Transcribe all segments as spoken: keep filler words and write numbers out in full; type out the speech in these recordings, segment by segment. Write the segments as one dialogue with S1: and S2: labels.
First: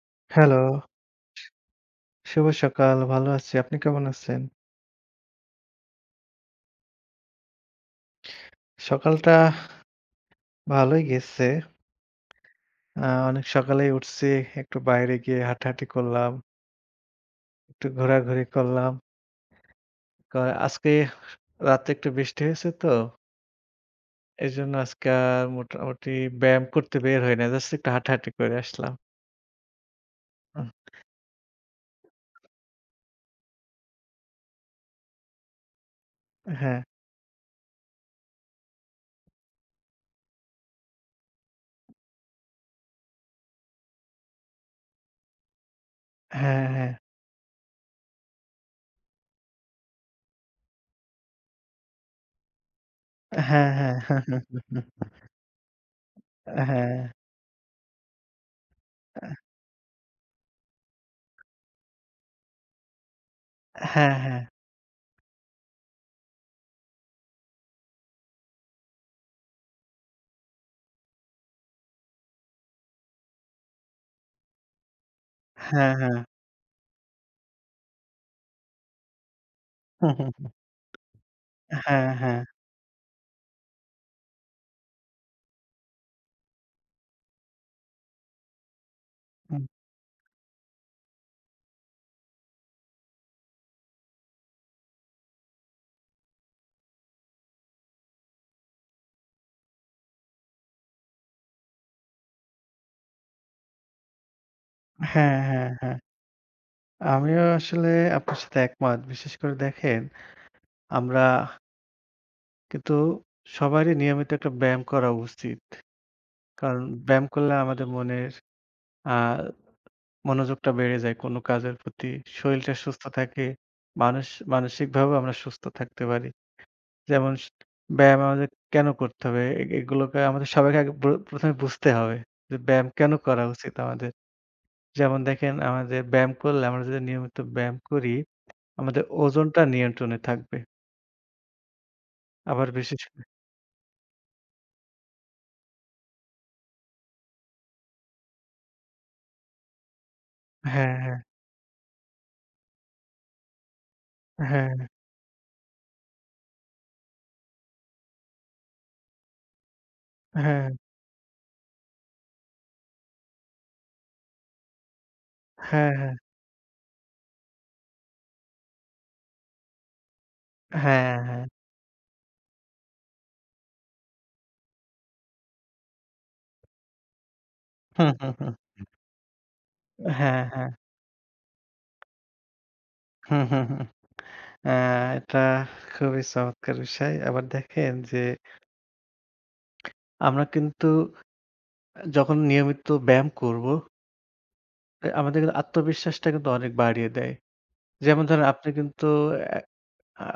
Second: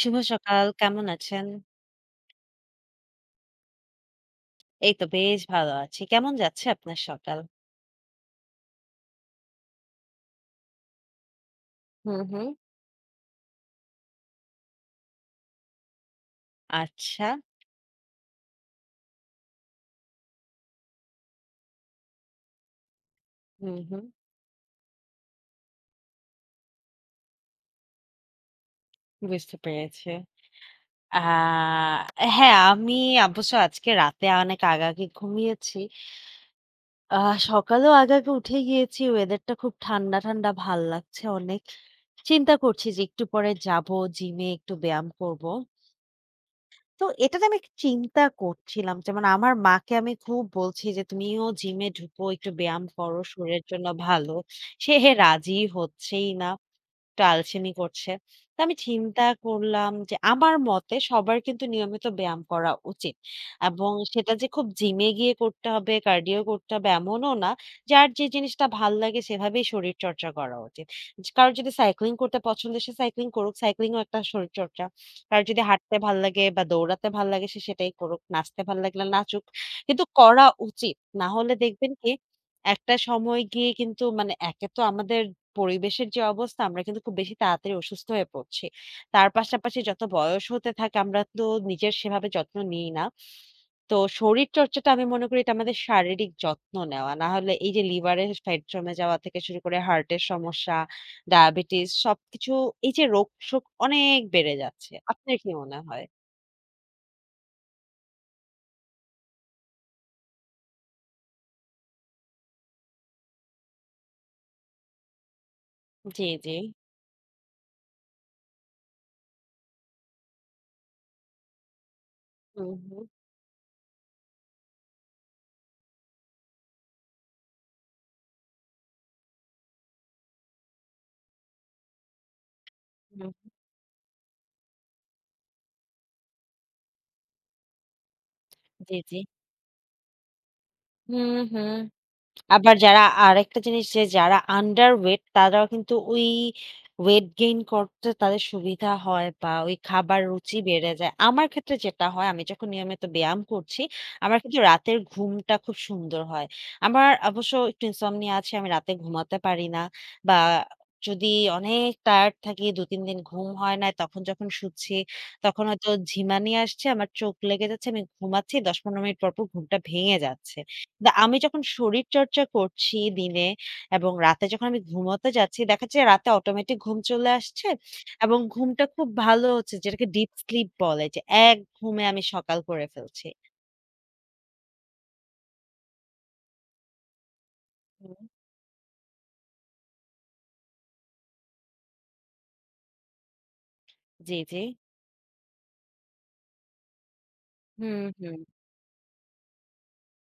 S1: শুভ
S2: hello,
S1: সকাল। কেমন আছেন?
S2: শুভ সকাল। ভালো আছি। আপনি কেমন আছেন?
S1: এই তো বেশ ভালো আছি। কেমন যাচ্ছে আপনার সকাল?
S2: সকালটা ভালোই গেছে।
S1: হুম, হুম।
S2: আ অনেক সকালেই উঠছি। একটু বাইরে গিয়ে হাঁটাহাঁটি করলাম,
S1: আচ্ছা।
S2: একটু ঘোরাঘুরি করলাম। কা আজকে রাতে একটু বৃষ্টি হয়েছে তো,
S1: হুম, হুম।
S2: এজন্য আজকে আর মোটামুটি ব্যায়াম করতে বের হই না। জাস্ট একটু হাঁটাহাঁটি করে আসলাম।
S1: বুঝতে পেরেছি।
S2: উহ
S1: আ হ্যাঁ, আমি অবশ্য আজকে রাতে অনেক আগাআগি ঘুমিয়েছি।
S2: হ্যাঁ,
S1: আ সকালেও আগাআগি উঠে গিয়েছি। ওয়েদারটা খুব ঠান্ডা, ঠান্ডা ভাল লাগছে অনেক। চিন্তা করছি যে একটু পরে যাবো জিমে একটু ব্যায়াম করব।
S2: হ্যাঁ, হ্যাঁ।
S1: তো এটা নিয়ে আমি একটু চিন্তা করছিলাম। যেমন আমার মাকে আমি খুব বলছি যে, "তুমিও জিমে ঢুকো, একটু ব্যায়াম করো, শরীরের
S2: হ্যাঁ,
S1: জন্য
S2: হ্যাঁ। হ্যাঁ,
S1: ভালো।"
S2: হ্যাঁ,
S1: সে হে রাজি হচ্ছেই না। একটু আলসেমি করছে। তো আমি চিন্তা করলাম যে আমার মতে সবার কিন্তু নিয়মিত ব্যায়াম করা উচিত। এবং
S2: হ্যাঁ, হ্যাঁ,
S1: সেটা
S2: হ্যাঁ।
S1: যে খুব জিমে গিয়ে করতে হবে, কার্ডিও করতে হবে এমনও না। যার যে জিনিসটা ভাল লাগে সেভাবেই শরীরচর্চা করা উচিত। কারোর যদি সাইক্লিং করতে পছন্দ সে সাইক্লিং করুক, সাইক্লিং ও একটা শরীরচর্চা। কারোর যদি হাঁটতে ভাল
S2: হ্যাঁ,
S1: লাগে বা দৌড়াতে ভাল লাগে সে সেটাই করুক। নাচতে ভাল লাগলে নাচুক। কিন্তু করা উচিত। না হলে দেখবেন কি
S2: হ্যাঁ।
S1: একটা সময় গিয়ে কিন্তু মানে একে তো আমাদের পরিবেশের যে অবস্থা আমরা কিন্তু খুব বেশি তাড়াতাড়ি অসুস্থ হয়ে পড়ছি। তার
S2: হুম।
S1: পাশাপাশি যত বয়স হতে থাকে আমরা তো নিজের সেভাবে যত্ন নিই না। তো শরীরচর্চাটা আমি মনে করি এটা আমাদের শারীরিক যত্ন নেওয়া। না হলে এই যে লিভারের ফ্যাট জমে যাওয়া থেকে শুরু করে হার্টের সমস্যা, ডায়াবেটিস সবকিছু এই যে রোগশোক অনেক বেড়ে যাচ্ছে।
S2: হ্যাঁ,
S1: আপনার কি
S2: হ্যাঁ,
S1: মনে
S2: হ্যাঁ। হ্যাঁ,
S1: হয়?
S2: আমিও আসলে আপনার সাথে একমত। বিশেষ করে দেখেন, আমরা কিন্তু সবারই নিয়মিত একটা ব্যায়াম করা উচিত।
S1: জি, জি।
S2: কারণ ব্যায়াম করলে আমাদের মনের আ মনোযোগটা বেড়ে যায় কোনো কাজের প্রতি। শরীরটা
S1: হুম,
S2: সুস্থ
S1: হুম।
S2: থাকে। মানস মানসিকভাবেও আমরা সুস্থ থাকতে পারি। যেমন স ব্যায়াম আমাদের কেন করতে হবে? এ এগুলোকে আমাদের সবাইকে আগে প্র প্রথম এ বুঝতে হবে যে ব্যায়াম কেন
S1: হুম,
S2: করা উচিত আমাদের? যেমন দেখেন, আমাদের ব্যায়াম করলে আমরা যদি নিয়মিত ব্যায়াম করি,
S1: জি,
S2: আমাদের
S1: জি।
S2: ওজনটা নিয়ন্ত্রণে থাকবে।
S1: হুম, হুম।
S2: আবার
S1: আবার
S2: বিশেষ
S1: যারা
S2: করে
S1: আরেকটা জিনিস যে যারা আন্ডার ওয়েট তারাও কিন্তু ওই ওয়েট গেইন করতে তাদের সুবিধা হয় বা ওই খাবার রুচি বেড়ে
S2: হ্যাঁ,
S1: যায়। আমার ক্ষেত্রে যেটা হয় আমি যখন নিয়মিত ব্যায়াম করছি, আমার কিন্তু
S2: হ্যাঁ,
S1: রাতের ঘুমটা খুব সুন্দর হয়। আমার অবশ্য একটু ইনসমনিয়া আছে, আমি রাতে ঘুমাতে পারি না বা
S2: হ্যাঁ,
S1: যদি অনেক টায়ার্ড থাকি দুই তিন দিন ঘুম হয় না, তখন যখন শুচ্ছি তখন হয়তো
S2: হ্যাঁ, হ্যাঁ,
S1: ঝিমানি আসছে, আমার চোখ লেগে যাচ্ছে, আমি ঘুমাচ্ছি দশ পনেরো মিনিট পর, পর ঘুমটা ভেঙে যাচ্ছে। না,
S2: হ্যাঁ,
S1: আমি
S2: হ্যাঁ,
S1: যখন শরীরচর্চা করছি দিনে এবং রাতে যখন আমি ঘুমোতে যাচ্ছি, দেখা যায় রাতে অটোমেটিক ঘুম চলে আসছে
S2: হুম, হুম,
S1: এবং
S2: হুম,
S1: ঘুমটা খুব ভালো হচ্ছে, যেটাকে ডিপ
S2: হ্যাঁ,
S1: স্লিপ
S2: হ্যাঁ,
S1: বলে যে এক ঘুমে আমি সকাল করে ফেলছি।
S2: হুম, হুম, হুম। আ এটা খুবই চমৎকার বিষয়। আবার দেখেন
S1: হুম।
S2: যে আমরা কিন্তু যখন নিয়মিত ব্যায়াম করব,
S1: জি, জি।
S2: এ আমাদের কিন্তু আত্মবিশ্বাসটা কিন্তু অনেক বাড়িয়ে দেয়।
S1: হুম,
S2: যেমন
S1: হুম,
S2: ধরেন আপনি কিন্তু অ্যা আ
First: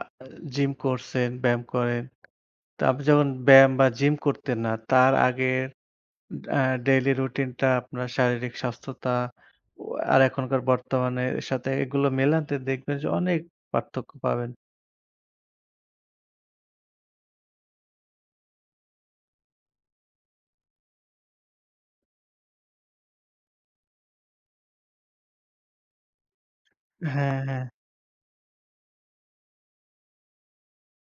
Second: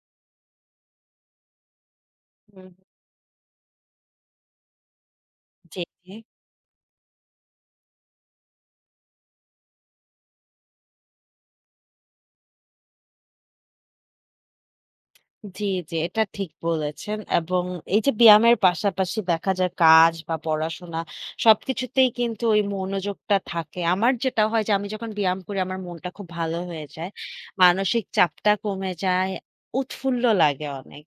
S2: জিম করছেন, ব্যায়াম করেন।
S1: হুম।
S2: তো আপনি যখন ব্যায়াম বা জিম করতেন না, তার আগে
S1: জি, জি।
S2: আ ডেইলি রুটিনটা আপনার শারীরিক স্বাস্থ্যতা ও আর এখনকার বর্তমানের সাথে এগুলো মেলাতে দেখবেন যে অনেক পার্থক্য পাবেন।
S1: জি, জি। এটা ঠিক বলেছেন এবং এই যে ব্যায়ামের পাশাপাশি দেখা যায় কাজ বা পড়াশোনা সবকিছুতেই কিন্তু ওই মনোযোগটা থাকে। আমার যেটা হয় যে আমি যখন ব্যায়াম করি আমার মনটা খুব ভালো হয়ে যায়।
S2: হ্যাঁ, হ্যাঁ।
S1: মানসিক চাপটা কমে যায়, উৎফুল্ল লাগে অনেক।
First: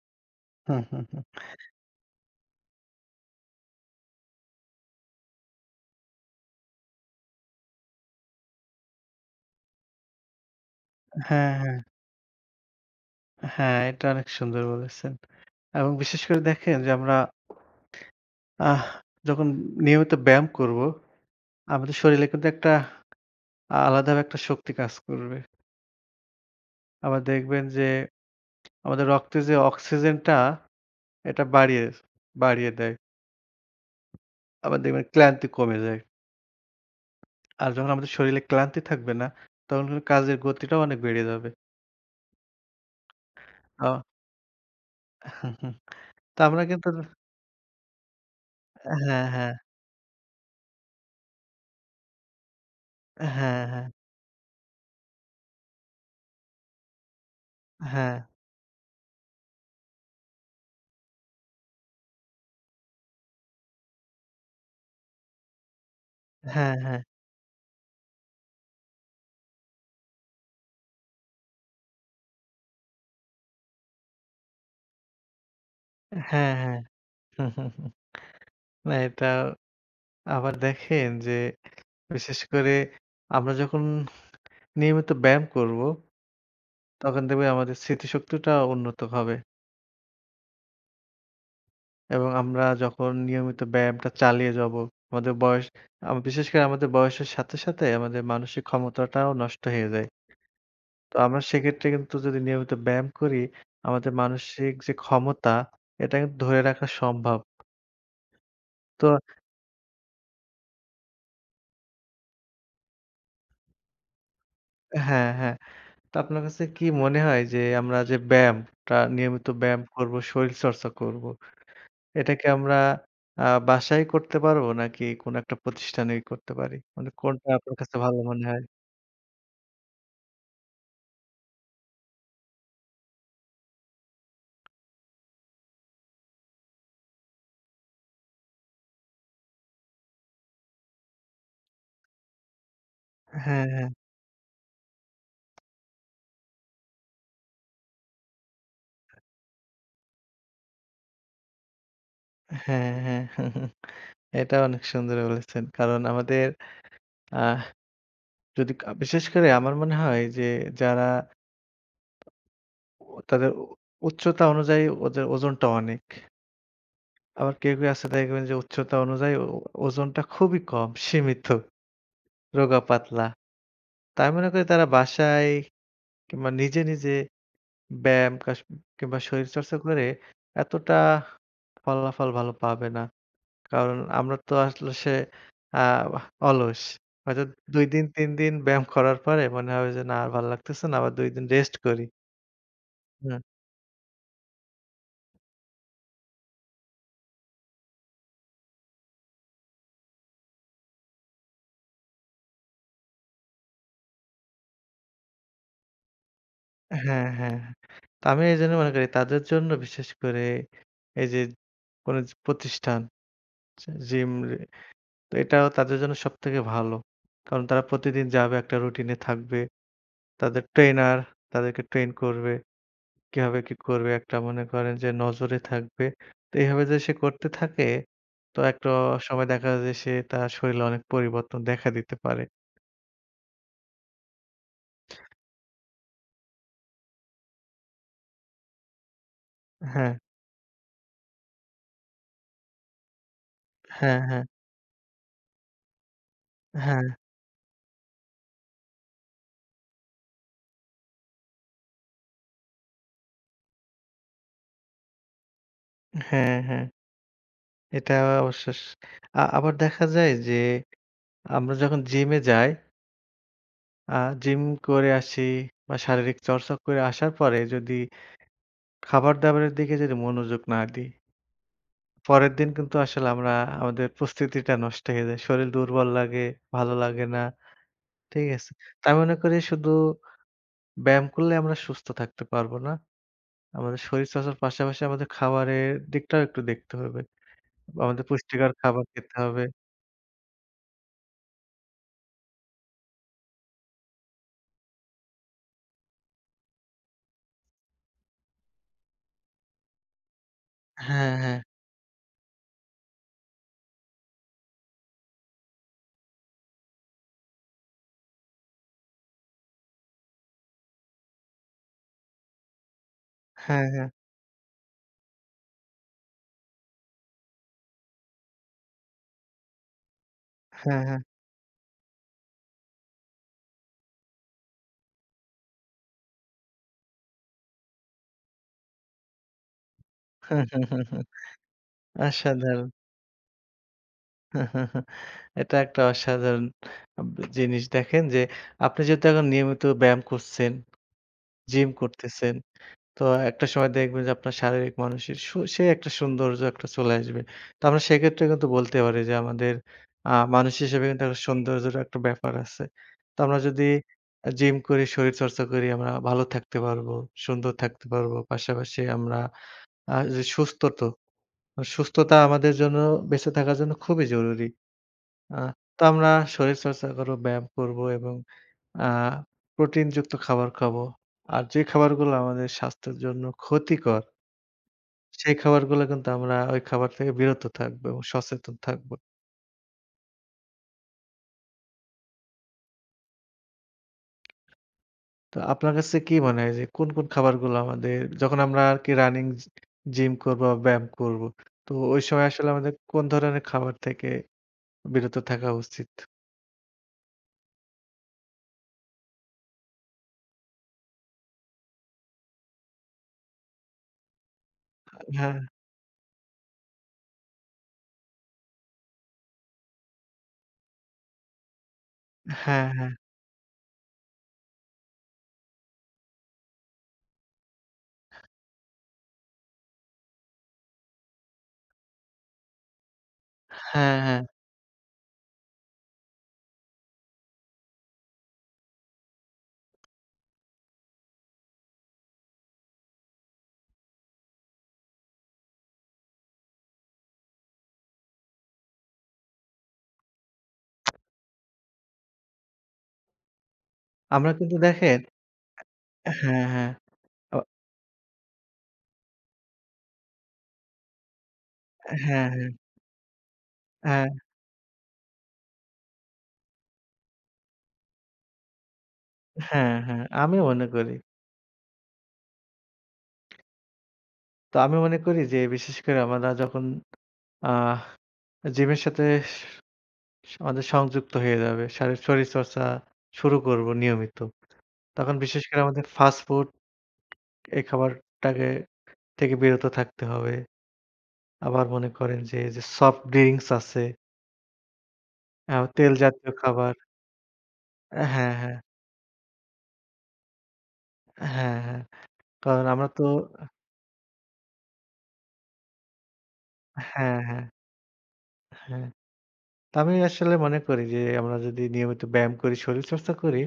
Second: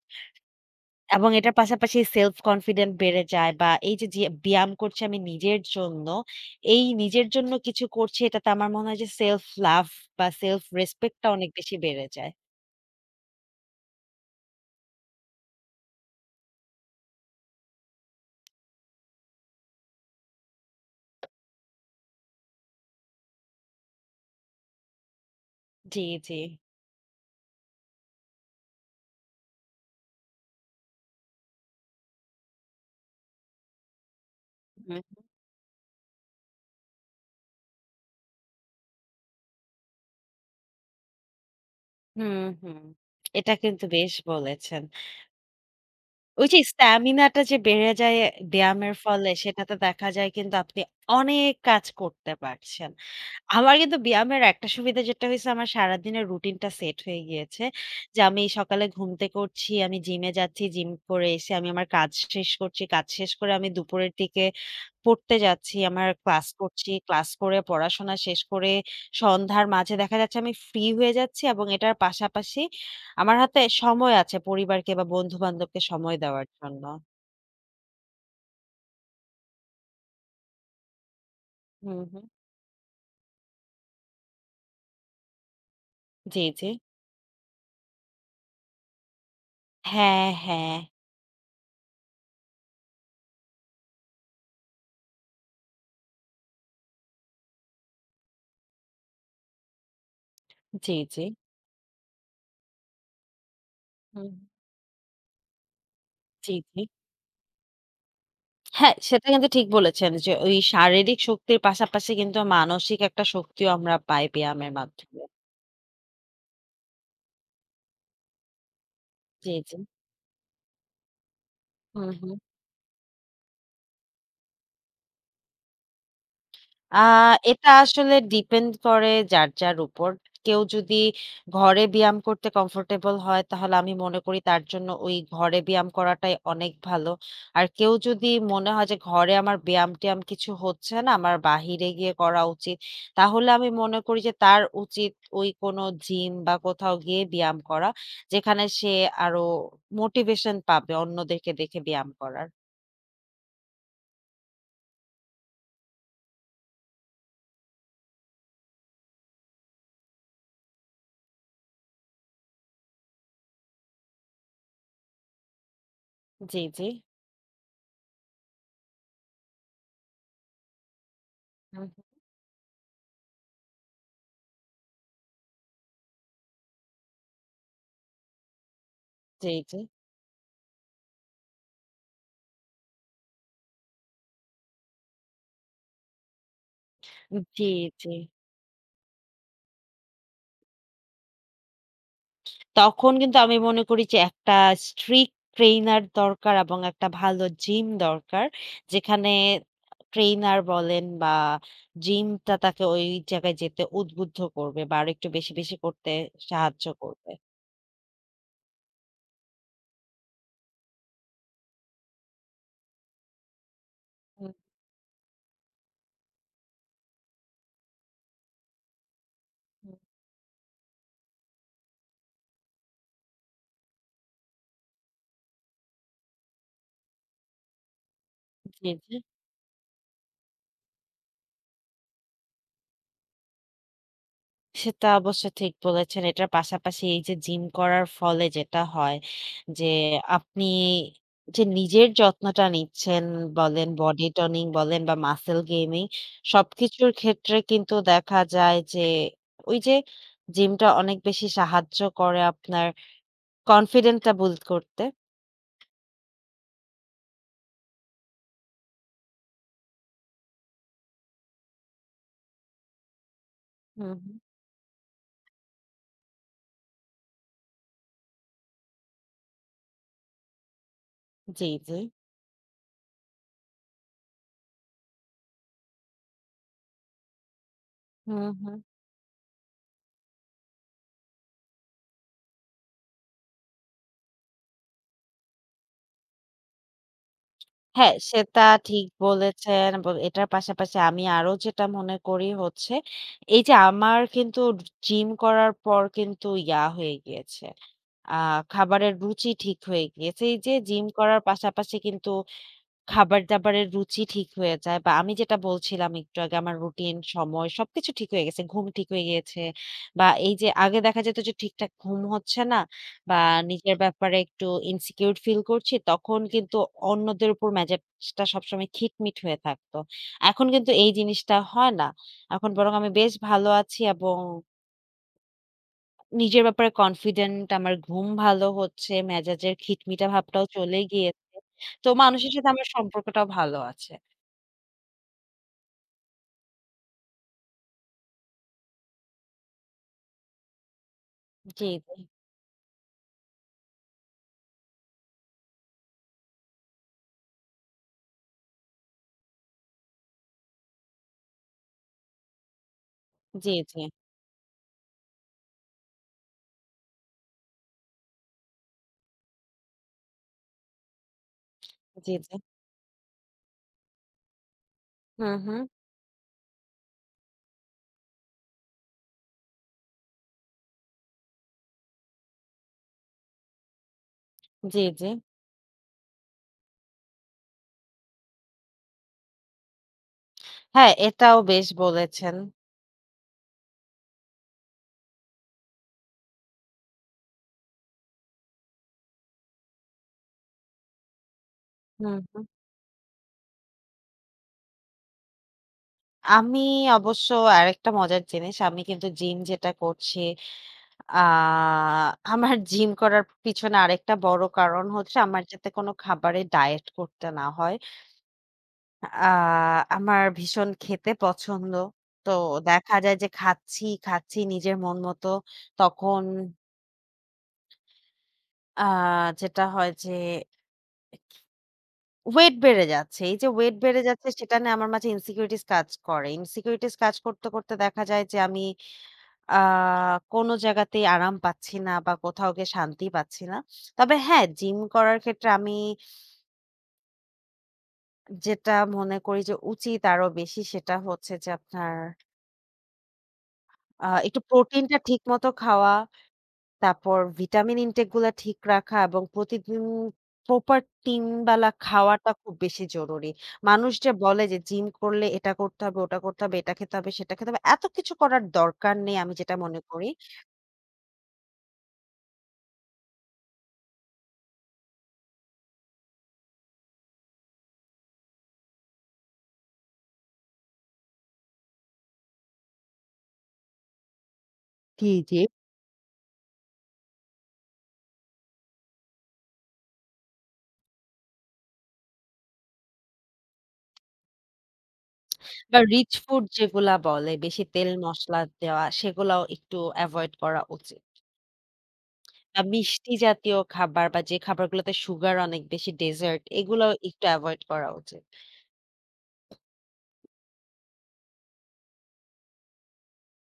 S2: হুম, হুম, হুম।
S1: এবং এটার পাশাপাশি self confident বেড়ে যায় বা এই যে, যে ব্যায়াম করছি আমি নিজের জন্য, এই নিজের জন্য কিছু করছি এটাতে আমার মনে হয় যে self love বা self respect টা অনেক
S2: হ্যাঁ, হ্যাঁ।
S1: বেশি বেড়ে যায়।
S2: হ্যাঁ, এটা অনেক সুন্দর বলেছেন। এবং বিশেষ করে দেখেন যে আমরা আহ যখন নিয়মিত ব্যায়াম করব, আমাদের শরীরে কিন্তু একটা আলাদাভাবে একটা শক্তি কাজ করবে।
S1: জি, জি।
S2: আবার দেখবেন যে আমাদের রক্তে যে অক্সিজেনটা এটা বাড়িয়ে বাড়িয়ে দেয়। আবার দেখবেন ক্লান্তি কমে যায়। আর যখন আমাদের শরীরে ক্লান্তি থাকবে না, তখন কিন্তু কাজের গতিটাও অনেক বেড়ে যাবে।
S1: হুম, হুম। এটা কিন্তু
S2: আ
S1: বেশ বলেছেন।
S2: তো
S1: ওই যে
S2: আমরা কিন্তু
S1: স্ট্যামিনাটা যে বেড়ে যায় ব্যায়ামের
S2: হ্যাঁ,
S1: ফলে
S2: হ্যাঁ,
S1: সেটাতে দেখা যায় কিন্তু আপনি অনেক কাজ করতে পারছেন।
S2: হ্যাঁ,
S1: আমার
S2: হ্যাঁ,
S1: কিন্তু ব্যায়ামের একটা সুবিধা যেটা হইছে আমার সারাদিনের রুটিনটা সেট হয়ে গিয়েছে।
S2: হ্যাঁ,
S1: যে আমি সকালে ঘুম থেকে উঠছি, আমি জিমে যাচ্ছি, জিম করে এসে আমি আমার কাজ শেষ করছি। কাজ শেষ করে আমি দুপুরের দিকে পড়তে যাচ্ছি, আমার ক্লাস
S2: হ্যাঁ, হ্যাঁ,
S1: করছি।
S2: হ্যাঁ।
S1: ক্লাস করে পড়াশোনা শেষ করে সন্ধ্যার মাঝে দেখা যাচ্ছে আমি ফ্রি হয়ে যাচ্ছি এবং এটার পাশাপাশি আমার হাতে সময় আছে পরিবারকে বা বন্ধু-বান্ধবকে সময় দেওয়ার
S2: হ্যাঁ,
S1: জন্য।
S2: না এটা আবার দেখেন যে
S1: হুম, হুম।
S2: বিশেষ করে আমরা যখন নিয়মিত ব্যায়াম করব,
S1: জি, জি।
S2: তখন দেখবেন আমাদের স্মৃতিশক্তিটা উন্নত হবে
S1: হ্যাঁ, হ্যাঁ।
S2: এবং আমরা যখন নিয়মিত ব্যায়ামটা চালিয়ে যাব, আমাদের বয়স আ বিশেষ করে আমাদের বয়সের সাথে, সাথে আমাদের মানসিক ক্ষমতাটাও নষ্ট হয়ে যায়।
S1: জি,
S2: তো
S1: জি।
S2: আমরা সেক্ষেত্রে কিন্তু যদি নিয়মিত ব্যায়াম করি, আমাদের
S1: হুম।
S2: মানসিক যে ক্ষমতা, এটা কিন্তু
S1: জি,
S2: ধরে
S1: জি।
S2: রাখা সম্ভব।
S1: হ্যাঁ,
S2: তো
S1: সেটা কিন্তু ঠিক বলেছেন যে ওই শারীরিক শক্তির পাশাপাশি কিন্তু মানসিক একটা শক্তিও আমরা পাই ব্যায়ামের মাধ্যমে।
S2: হ্যাঁ, হ্যাঁ। তো আপনার কাছে কি মনে হয় যে আমরা যে ব্যায়ামটা নিয়মিত
S1: জি, জি।
S2: ব্যায়াম করব, শরীরচর্চা করব।
S1: হুম, হুম।
S2: এটা কি আমরা আ বাসায় করতে পারবো নাকি কোনো একটা প্রতিষ্ঠানে করতে পারি?
S1: আ
S2: মানে কোনটা
S1: এটা
S2: আপনার কাছে
S1: আসলে
S2: ভালো মনে হয়?
S1: ডিপেন্ড করে যার, যার উপর। কেউ যদি ঘরে ব্যায়াম করতে কমফোর্টেবল হয়, তাহলে আমি মনে করি তার জন্য ওই ঘরে ব্যায়াম করাটাই অনেক ভালো। আর কেউ যদি মনে হয় যে ঘরে আমার ব্যায়াম-ট্যায়াম কিছু হচ্ছে না, আমার বাহিরে গিয়ে করা উচিত। তাহলে
S2: হ্যাঁ,
S1: আমি
S2: হ্যাঁ।
S1: মনে করি যে তার উচিত ওই কোনো জিম বা কোথাও গিয়ে ব্যায়াম করা। যেখানে সে আরো মোটিভেশন পাবে অন্যদেরকে দেখে ব্যায়াম করার।
S2: হ্যাঁ, হ্যাঁ। এটা অনেক সুন্দর বলেছেন। কারণ আমাদের আহ যদি কা বিশেষ করে আমার মনে হয় যে যারা ও তাদের উ উচ্চতা অনুযায়ী ওদের ওজনটা অনেক।
S1: জি, জি।
S2: আবার কেউ, কেউ আছে দেখবেন যে উচ্চতা অনুযায়ী ও ওজনটা খুবই কম, সীমিত,
S1: হুম।
S2: রোগা পাতলা। তাই মনে করি তারা বাসায় কিংবা নিজে, নিজে ব্যায়াম কাস কিংবা
S1: জি,
S2: শরীরচর্চা
S1: জি।
S2: করে এতটা ফলাফল ভালো পাবে না। কারণ আমরা তো আসলে সে আ অলস। হয়তো
S1: জি,
S2: দুই দিন
S1: জি।
S2: তিন দিন ব্যায়াম করার পরে মনে হবে যে, "না আর ভাল লাগতেছে না।" আবার দুই দিন রেস্ট করি।
S1: তখন
S2: হুম।
S1: কিন্তু আমি মনে করি যে একটা strict ট্রেইনার দরকার এবং একটা ভালো জিম দরকার। যেখানে ট্রেইনার বলেন বা জিমটা তাকে ওই জায়গায় যেতে উদ্বুদ্ধ করবে বা আরেকটু বেশি, বেশি করতে সাহায্য
S2: হ্যাঁ,
S1: করবে।
S2: হ্যাঁ। তো আমি এইজন্য মনে করি তাদের জন্য বিশেষ করে এই যে কোনো যে প্রতিষ্ঠান যে জিম
S1: হুম,
S2: রে তো এটাও তাদের জন্য সবথেকে ভালো। কারণ তারা প্রতিদিন যাবে একটা রুটিনে থাকবে।
S1: হুম।
S2: তাদের ট্রেনার তাদেরকে ট্রেন করবে। কিভাবে কি করবে একটা মনে করেন যে নজরে থাকবে। তো এভাবে যদি সে করতে থাকে তো একটা
S1: জি। জি
S2: সময় দেখা যায় যে সে তার শরীরে অনেক পরিবর্তন দেখা দিতে পারে।
S1: সেটা অবশ্য ঠিক বলেছেন। এটার পাশাপাশি এই যে জিম করার ফলে যেটা হয় যে
S2: হ্যাঁ,
S1: আপনি যে নিজের যত্নটা নিচ্ছেন বলেন,
S2: হ্যাঁ,
S1: বডি
S2: হ্যাঁ,
S1: টনিং বলেন বা মাসল গেইনিং
S2: হ্যাঁ,
S1: সবকিছুর ক্ষেত্রে কিন্তু দেখা যায় যে ওই যে জিমটা অনেক বেশি সাহায্য করে আপনার কনফিডেন্ট টা বুল্ড করতে।
S2: হ্যাঁ, হ্যাঁ। এটা অবশেষ আ আবার দেখা যায় যে আমরা যখন জিমে যাই,
S1: হুম,
S2: আ
S1: হুম।
S2: জিম করে আসি বা শারীরিক চর্চা করে আসার পরে যদি খাবার-দাবারের দিকে যদি মনোযোগ না দিই,
S1: জি, জি।
S2: পরের দিন কিন্তু আসলে আমরা আমাদের প্রস্তুতিটা নষ্ট হয়ে যায়। শরীর দুর্বল লাগে, ভালো লাগে না।
S1: হুম,
S2: ঠিক আছে?
S1: হুম।
S2: তো আমি মনে করি শুধু ব্যায়াম করলে আমরা সুস্থ থাকতে পারবো না। আমাদের শরীরচর্চার পাশাপাশি আমাদের খাবারের দিকটাও একটু দেখতে হবে।
S1: হ্যাঁ,
S2: আমাদের
S1: সেটা
S2: পুষ্টিকর খাবার
S1: ঠিক
S2: খেতে হবে।
S1: বলেছেন। এবং এটার পাশাপাশি আমি আরো যেটা মনে করি হচ্ছে, এই যে আমার কিন্তু জিম করার পর কিন্তু ইয়া হয়ে গিয়েছে। আ খাবারের রুচি ঠিক হয়ে গিয়েছে। এই যে জিম
S2: হ্যাঁ,
S1: করার
S2: হ্যাঁ।
S1: পাশাপাশি কিন্তু খাবার-দাবারের রুচি ঠিক হয়ে যায় বা আমি যেটা বলছিলাম একটু আগে আমার রুটিন, সময় সবকিছু ঠিক হয়ে গেছে। ঘুম ঠিক হয়ে গিয়েছে বা এই যে আগে দেখা যেত যে ঠিকঠাক ঘুম হচ্ছে না বা
S2: হ্যাঁ,
S1: নিজের
S2: হ্যাঁ।
S1: ব্যাপারে একটু insecure ফিল করছি, তখন কিন্তু অন্যদের উপর মেজাজটা সবসময় খিটমিট হয়ে থাকতো। এখন কিন্তু
S2: হ্যাঁ,
S1: এই
S2: হ্যাঁ।
S1: জিনিসটা হয় না। এখন বরং আমি বেশ ভালো আছি এবং নিজের ব্যাপারে কনফিডেন্ট, আমার ঘুম ভালো হচ্ছে, মেজাজের খিটমিটে ভাবটাও চলে গিয়েছে। তো মানুষের সাথে আমার
S2: অসাধারণ!
S1: সম্পর্কটাও ভালো আছে।
S2: এটা একটা অসাধারণ আব জিনিস। দেখেন যে আপনি যেহেতু এখন নিয়মিত ব্যায়াম করছেন,
S1: জি,
S2: জিম
S1: জি,
S2: করতেছেন, তো একটা সময় দেখবেন যে আপনার শারীরিক মানসিক সু সে একটা সৌন্দর্য একটা চলে আসবে। তো আমরা সেক্ষেত্রে কিন্তু বলতে পারি যে আমাদের আ মানুষ হিসেবে কিন্তু একটা সৌন্দর্যেরও একটা ব্যাপার আছে। তো আমরা
S1: জি,
S2: যদি
S1: জি,
S2: আ জিম করি, শরীরচর্চা করি আমরা ভালো থাকতে পারবো, সুন্দর থাকতে পারবো। পাশাপাশি আমরা আ যে সুস্থ তো
S1: জি,
S2: সুস্থতা
S1: জি।
S2: আমাদের জন্য বেঁচে থাকার জন্য খুবই জরুরি।
S1: হুম,
S2: আ
S1: হুম।
S2: তো আমরা শরীরচর্চা করব, ব্যায়াম করব এবং আ প্রোটিনযুক্ত খাবার খাবো। আর যে খাবারগুলো আমাদের স্বাস্থ্যের জন্য ক্ষতিকর,
S1: জি, জি।
S2: সেই খাবারগুলো কিন্তু আমরা ওই খাবার থেকে বিরত থাকবো এবং সচেতন থাকবো।
S1: হ্যাঁ, এটাও বেশ বলেছেন।
S2: তো আপনার কাছে কি মনে হয় যে কোন, কোন খাবারগুলো আমাদের যখন আমরা আরকি রানিং জি জিম করব বা ব্যায়াম করব, তো ওই
S1: হুম,
S2: সময়
S1: হুম।
S2: আসলে আমাদের কোন ধরনের খাবার থেকে বিরত থাকা উচিত?
S1: আমি অবশ্য আরেকটা মজার জিনিস। আমি কিন্তু জিম যেটা করছি, আ আমার জিম করার পিছনে আরেকটা বড় কারণ হচ্ছে
S2: হ্যাঁ,
S1: আমার যাতে কোনো খাবারে ডায়েট করতে না হয়। আ আমার ভীষণ খেতে পছন্দ। তো
S2: হ্যাঁ, হ্যাঁ,
S1: দেখা যায় যে খাচ্ছি, খাচ্ছি নিজের মন মতো। তখন আ যেটা হয় যে ওয়েট বেড়ে যাচ্ছে। এই যে ওয়েট
S2: হ্যাঁ,
S1: বেড়ে
S2: হ্যাঁ।
S1: যাচ্ছে সেটা নিয়ে আমার মাঝে ইনসিকিউরিটিস কাজ করে। ইনসিকিউরিটিস কাজ করতে, করতে দেখা যায় যে আমি আ কোনো জায়গাতেই আরাম পাচ্ছি না বা কোথাও গিয়ে শান্তি পাচ্ছি না। তবে হ্যাঁ, জিম করার ক্ষেত্রে আমি যেটা মনে করি যে উচিত আরো বেশি সেটা হচ্ছে যে আপনার আ
S2: আমরা
S1: একটু
S2: কিন্তু
S1: প্রোটিনটা
S2: দেখেন
S1: ঠিক মতো খাওয়া।
S2: হ্যাঁ, হ্যাঁ।
S1: তারপর
S2: অ
S1: ভিটামিন ইনটেক গুলা ঠিক রাখা এবং প্রতিদিন প্রপার তিন বেলা
S2: হ্যাঁ,
S1: খাওয়াটা
S2: হ্যাঁ,
S1: খুব বেশি জরুরি। মানুষ
S2: হ্যাঁ,
S1: যে বলে যে জিম করলে এটা করতে হবে, ওটা করতে হবে, এটা খেতে হবে, সেটা খেতে হবে। এত কিছু করার দরকার নেই আমি যেটা
S2: হ্যাঁ,
S1: মনে
S2: হ্যাঁ।
S1: করি।
S2: আমিও মনে করি। তো আমি মনে করি যে বিশেষ করে আমরা যখন আহ জিমের সাথে স আমাদের সংযুক্ত হয়ে যাবে, শারীর শরীরচর্চা শুরু করব নিয়মিত।
S1: জি,
S2: তখন
S1: জি।
S2: বিশেষ করে আমাদের ফাস্ট ফুড এই খাবারটাকে থেকে বিরত থাকতে হবে। আবার মনে করেন যে, যে সফট ড্রিংকস আছে, আ
S1: বা
S2: তেল
S1: রিচ
S2: জাতীয়
S1: ফুড
S2: খাবার
S1: যেগুলা বলে বেশি তেল
S2: হ্যাঁ,
S1: মসলা
S2: হ্যাঁ,
S1: দেওয়া সেগুলাও একটু এভয়েড করা উচিত।
S2: হ্যাঁ, হ্যাঁ।
S1: বা
S2: কারণ আমরা তো
S1: মিষ্টি জাতীয় খাবার বা যে খাবারগুলোতে সুগার অনেক বেশি ডেজার্ট এগুলাও
S2: হ্যাঁ,
S1: একটু
S2: হ্যাঁ,
S1: এভয়েড করা উচিত।
S2: হ্যাঁ। আমি আসলে মনে করি যে আমরা যদি নিয়মিত ব্যায়াম করি, শরীরচর্চা করি,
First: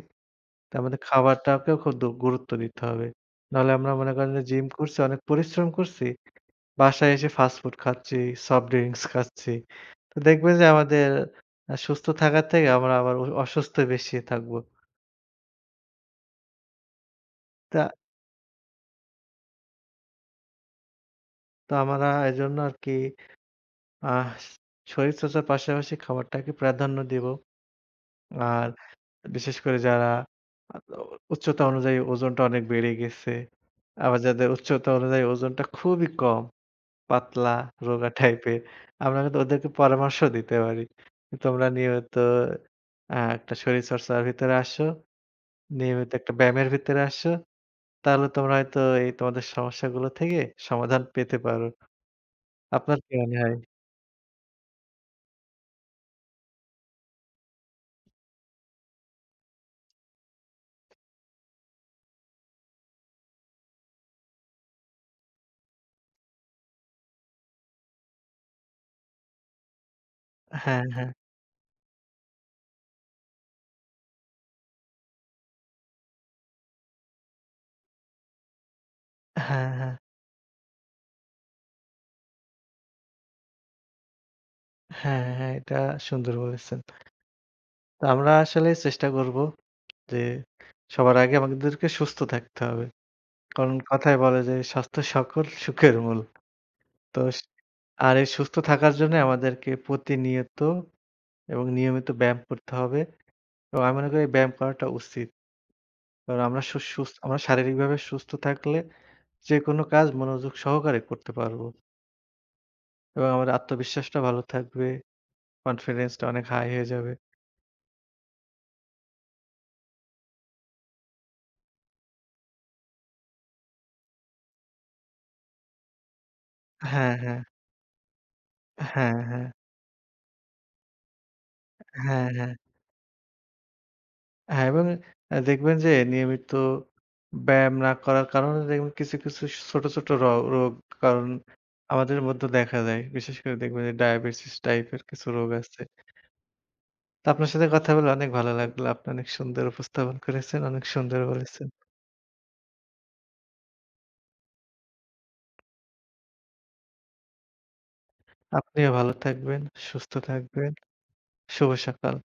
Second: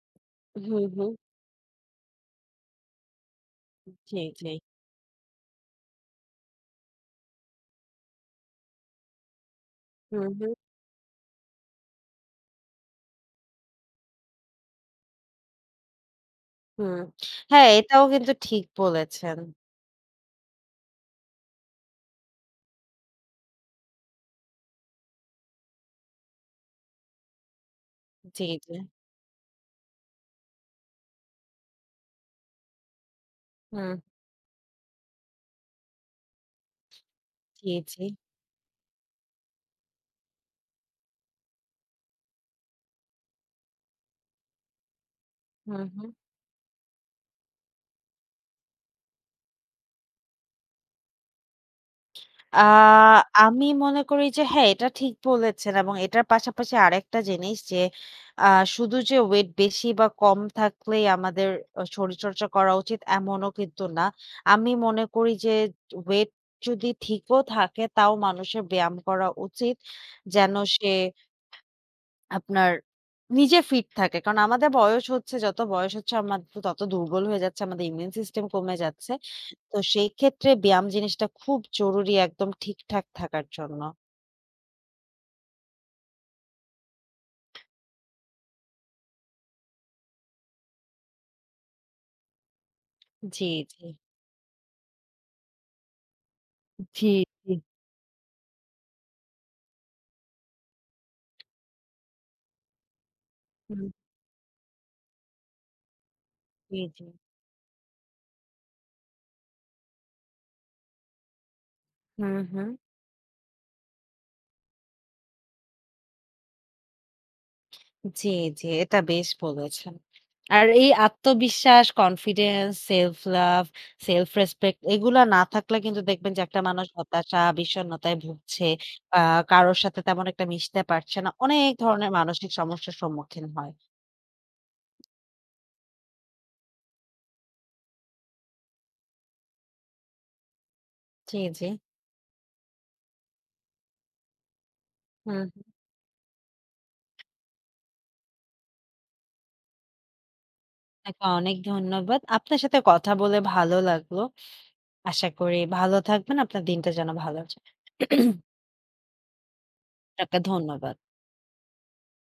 S1: হুম,
S2: তা আমাদের
S1: হুম।
S2: খাবারটাকেও খুব দু গুরুত্ব দিতে হবে। নাহলে আমরা মনে
S1: জি,
S2: করেন যে
S1: জি।
S2: জিম করছি, অনেক পরিশ্রম করছি, বাসায় এসে ফাস্টফুড খাচ্ছি, সফট ড্রিংকস খাচ্ছি। তো
S1: হুম, হুম।
S2: দেখবেন যে আমাদের আ সুস্থ থাকার থেকে আমরা আবার অ অসুস্থ বেশি থাকবো।
S1: হুম। হ্যাঁ,
S2: তা
S1: এটাও কিন্তু ঠিক বলেছেন।
S2: তো আমরা এজন্য আরকি আহ শরীরচর্চার পাশাপাশি খাবারটাকে প্রাধান্য দিব।
S1: জি,
S2: আর
S1: জি।
S2: বিশেষ করে যারা আ উচ্চতা অনুযায়ী ওজনটা অনেক বেড়ে গেছে।
S1: হুম,
S2: আবার যাদের উচ্চতা অনুযায়ী ওজনটা খুবই কম, পাতলা,
S1: জি, জি।
S2: রোগা টাইপের। আমরা কিন্তু ওদেরকে পরামর্শ দিতে পারি। তোমরা নিয়মিত আ একটা শরীরচর্চার ভিতরে আসো,
S1: হুম, হুম।
S2: নিয়মিত একটা ব্যায়ামের ভিতরে আসো। তাহলে তোমরা হয়তো এই তোমাদের সমস্যাগুলো থেকে সমাধান পেতে পারো।
S1: আ
S2: আপনার কি মনে হয়?
S1: আমি মনে করি যে হ্যাঁ, এটা ঠিক বলেছেন এবং এটার পাশাপাশি আরেকটা জিনিস যে আ শুধু যে ওয়েট বেশি বা কম থাকলেই আমাদের আ শরীরচর্চা করা উচিত এমনও কিন্তু না। আমি মনে করি যে ওয়েট যদি ঠিকও থাকে তাও মানুষের ব্যায়াম করা উচিত। যেন
S2: হ্যাঁ,
S1: সে
S2: হ্যাঁ।
S1: আপনার নিজে ফিট থাকে। কারণ আমাদের বয়স হচ্ছে, যত বয়স হচ্ছে আমাদের তো তত দুর্বল হয়ে যাচ্ছে, আমাদের ইমিউন সিস্টেম কমে যাচ্ছে।
S2: হ্যাঁ,
S1: তো
S2: হ্যাঁ।
S1: সেই ক্ষেত্রে ব্যায়াম জিনিসটা খুব জরুরি একদম ঠিকঠাক থাকার জন্য।
S2: হ্যাঁ, হ্যাঁ। এটা সুন্দর বলেছেন। তো আমরা আসলে চেষ্টা করব যে সবার আগে আমাদেরকে সুস্থ থাকতে হবে।
S1: জি,
S2: কারণ
S1: জি।
S2: কথায় বলে যে স্বাস্থ্য সকল সুখের মূল।
S1: জি,
S2: তো স
S1: জি।
S2: আর এই সুস্থ থাকার জন্য আমাদেরকে প্রতিনিয়ত এবং নিয়মিত ব্যায়াম করতে হবে। এবং
S1: হুম,
S2: আমি মনে করি এই ব্যায়াম করাটা উচিত। কারণ আমরা সু
S1: জি, জি।
S2: সুস আমরা শারীরিকভাবে সুস্থ থাকলে যেকোনো কাজ মনোযোগ সহকারে করতে পারবো।
S1: হুম, হুম।
S2: এবং আমাদের আত্মবিশ্বাসটা ভালো থাকবে, কনফিডেন্সটা অনেক হাই হয়ে যাবে।
S1: জি, জি। এটা বেশ বলেছেন। আর এই আত্মবিশ্বাস, confidence, self love, self respect এগুলা না থাকলে কিন্তু দেখবেন যে একটা মানুষ
S2: হ্যাঁ,
S1: হতাশা,
S2: হ্যাঁ।
S1: বিষণ্ণতায় ভুগছে।
S2: হ্যাঁ,
S1: আ
S2: হ্যাঁ।
S1: কারোর সাথে তেমন একটা মিশতে পারছে না। অনেক ধরনের
S2: হ্যাঁ,
S1: মানসিক
S2: হ্যাঁ।
S1: সমস্যার সম্মুখীন হয়।
S2: হ্যাঁ, এবং অ্যা দেখবেন যে নিয়মিত ব্যায়াম না করার কারণে দেখবেন কিছু, কিছু ছোট, ছোট র রোগ কারণ
S1: জি, জি।
S2: আমাদের মধ্যে দেখা যায়। বিশেষ করে দেখবেন যে ডায়াবেটিস টাইপের কিছু
S1: হুম,
S2: রোগ
S1: হুম।
S2: আছে। তো আপনার সাথে কথা বলে অনেক ভালো লাগলো। আপনি অনেক সুন্দর উপস্থাপন করেছেন, অনেক সুন্দর
S1: আপনাকে অনেক
S2: বলেছেন।
S1: ধন্যবাদ। আপনার সাথে কথা বলে ভালো লাগলো। আশা করি ভালো থাকবেন। আপনার দিনটা যেন ভালো যায়।
S2: আপনিও ভালো থাকবেন, সুস্থ
S1: আপনাকে
S2: থাকবেন।
S1: ধন্যবাদ।
S2: শুভ সকাল।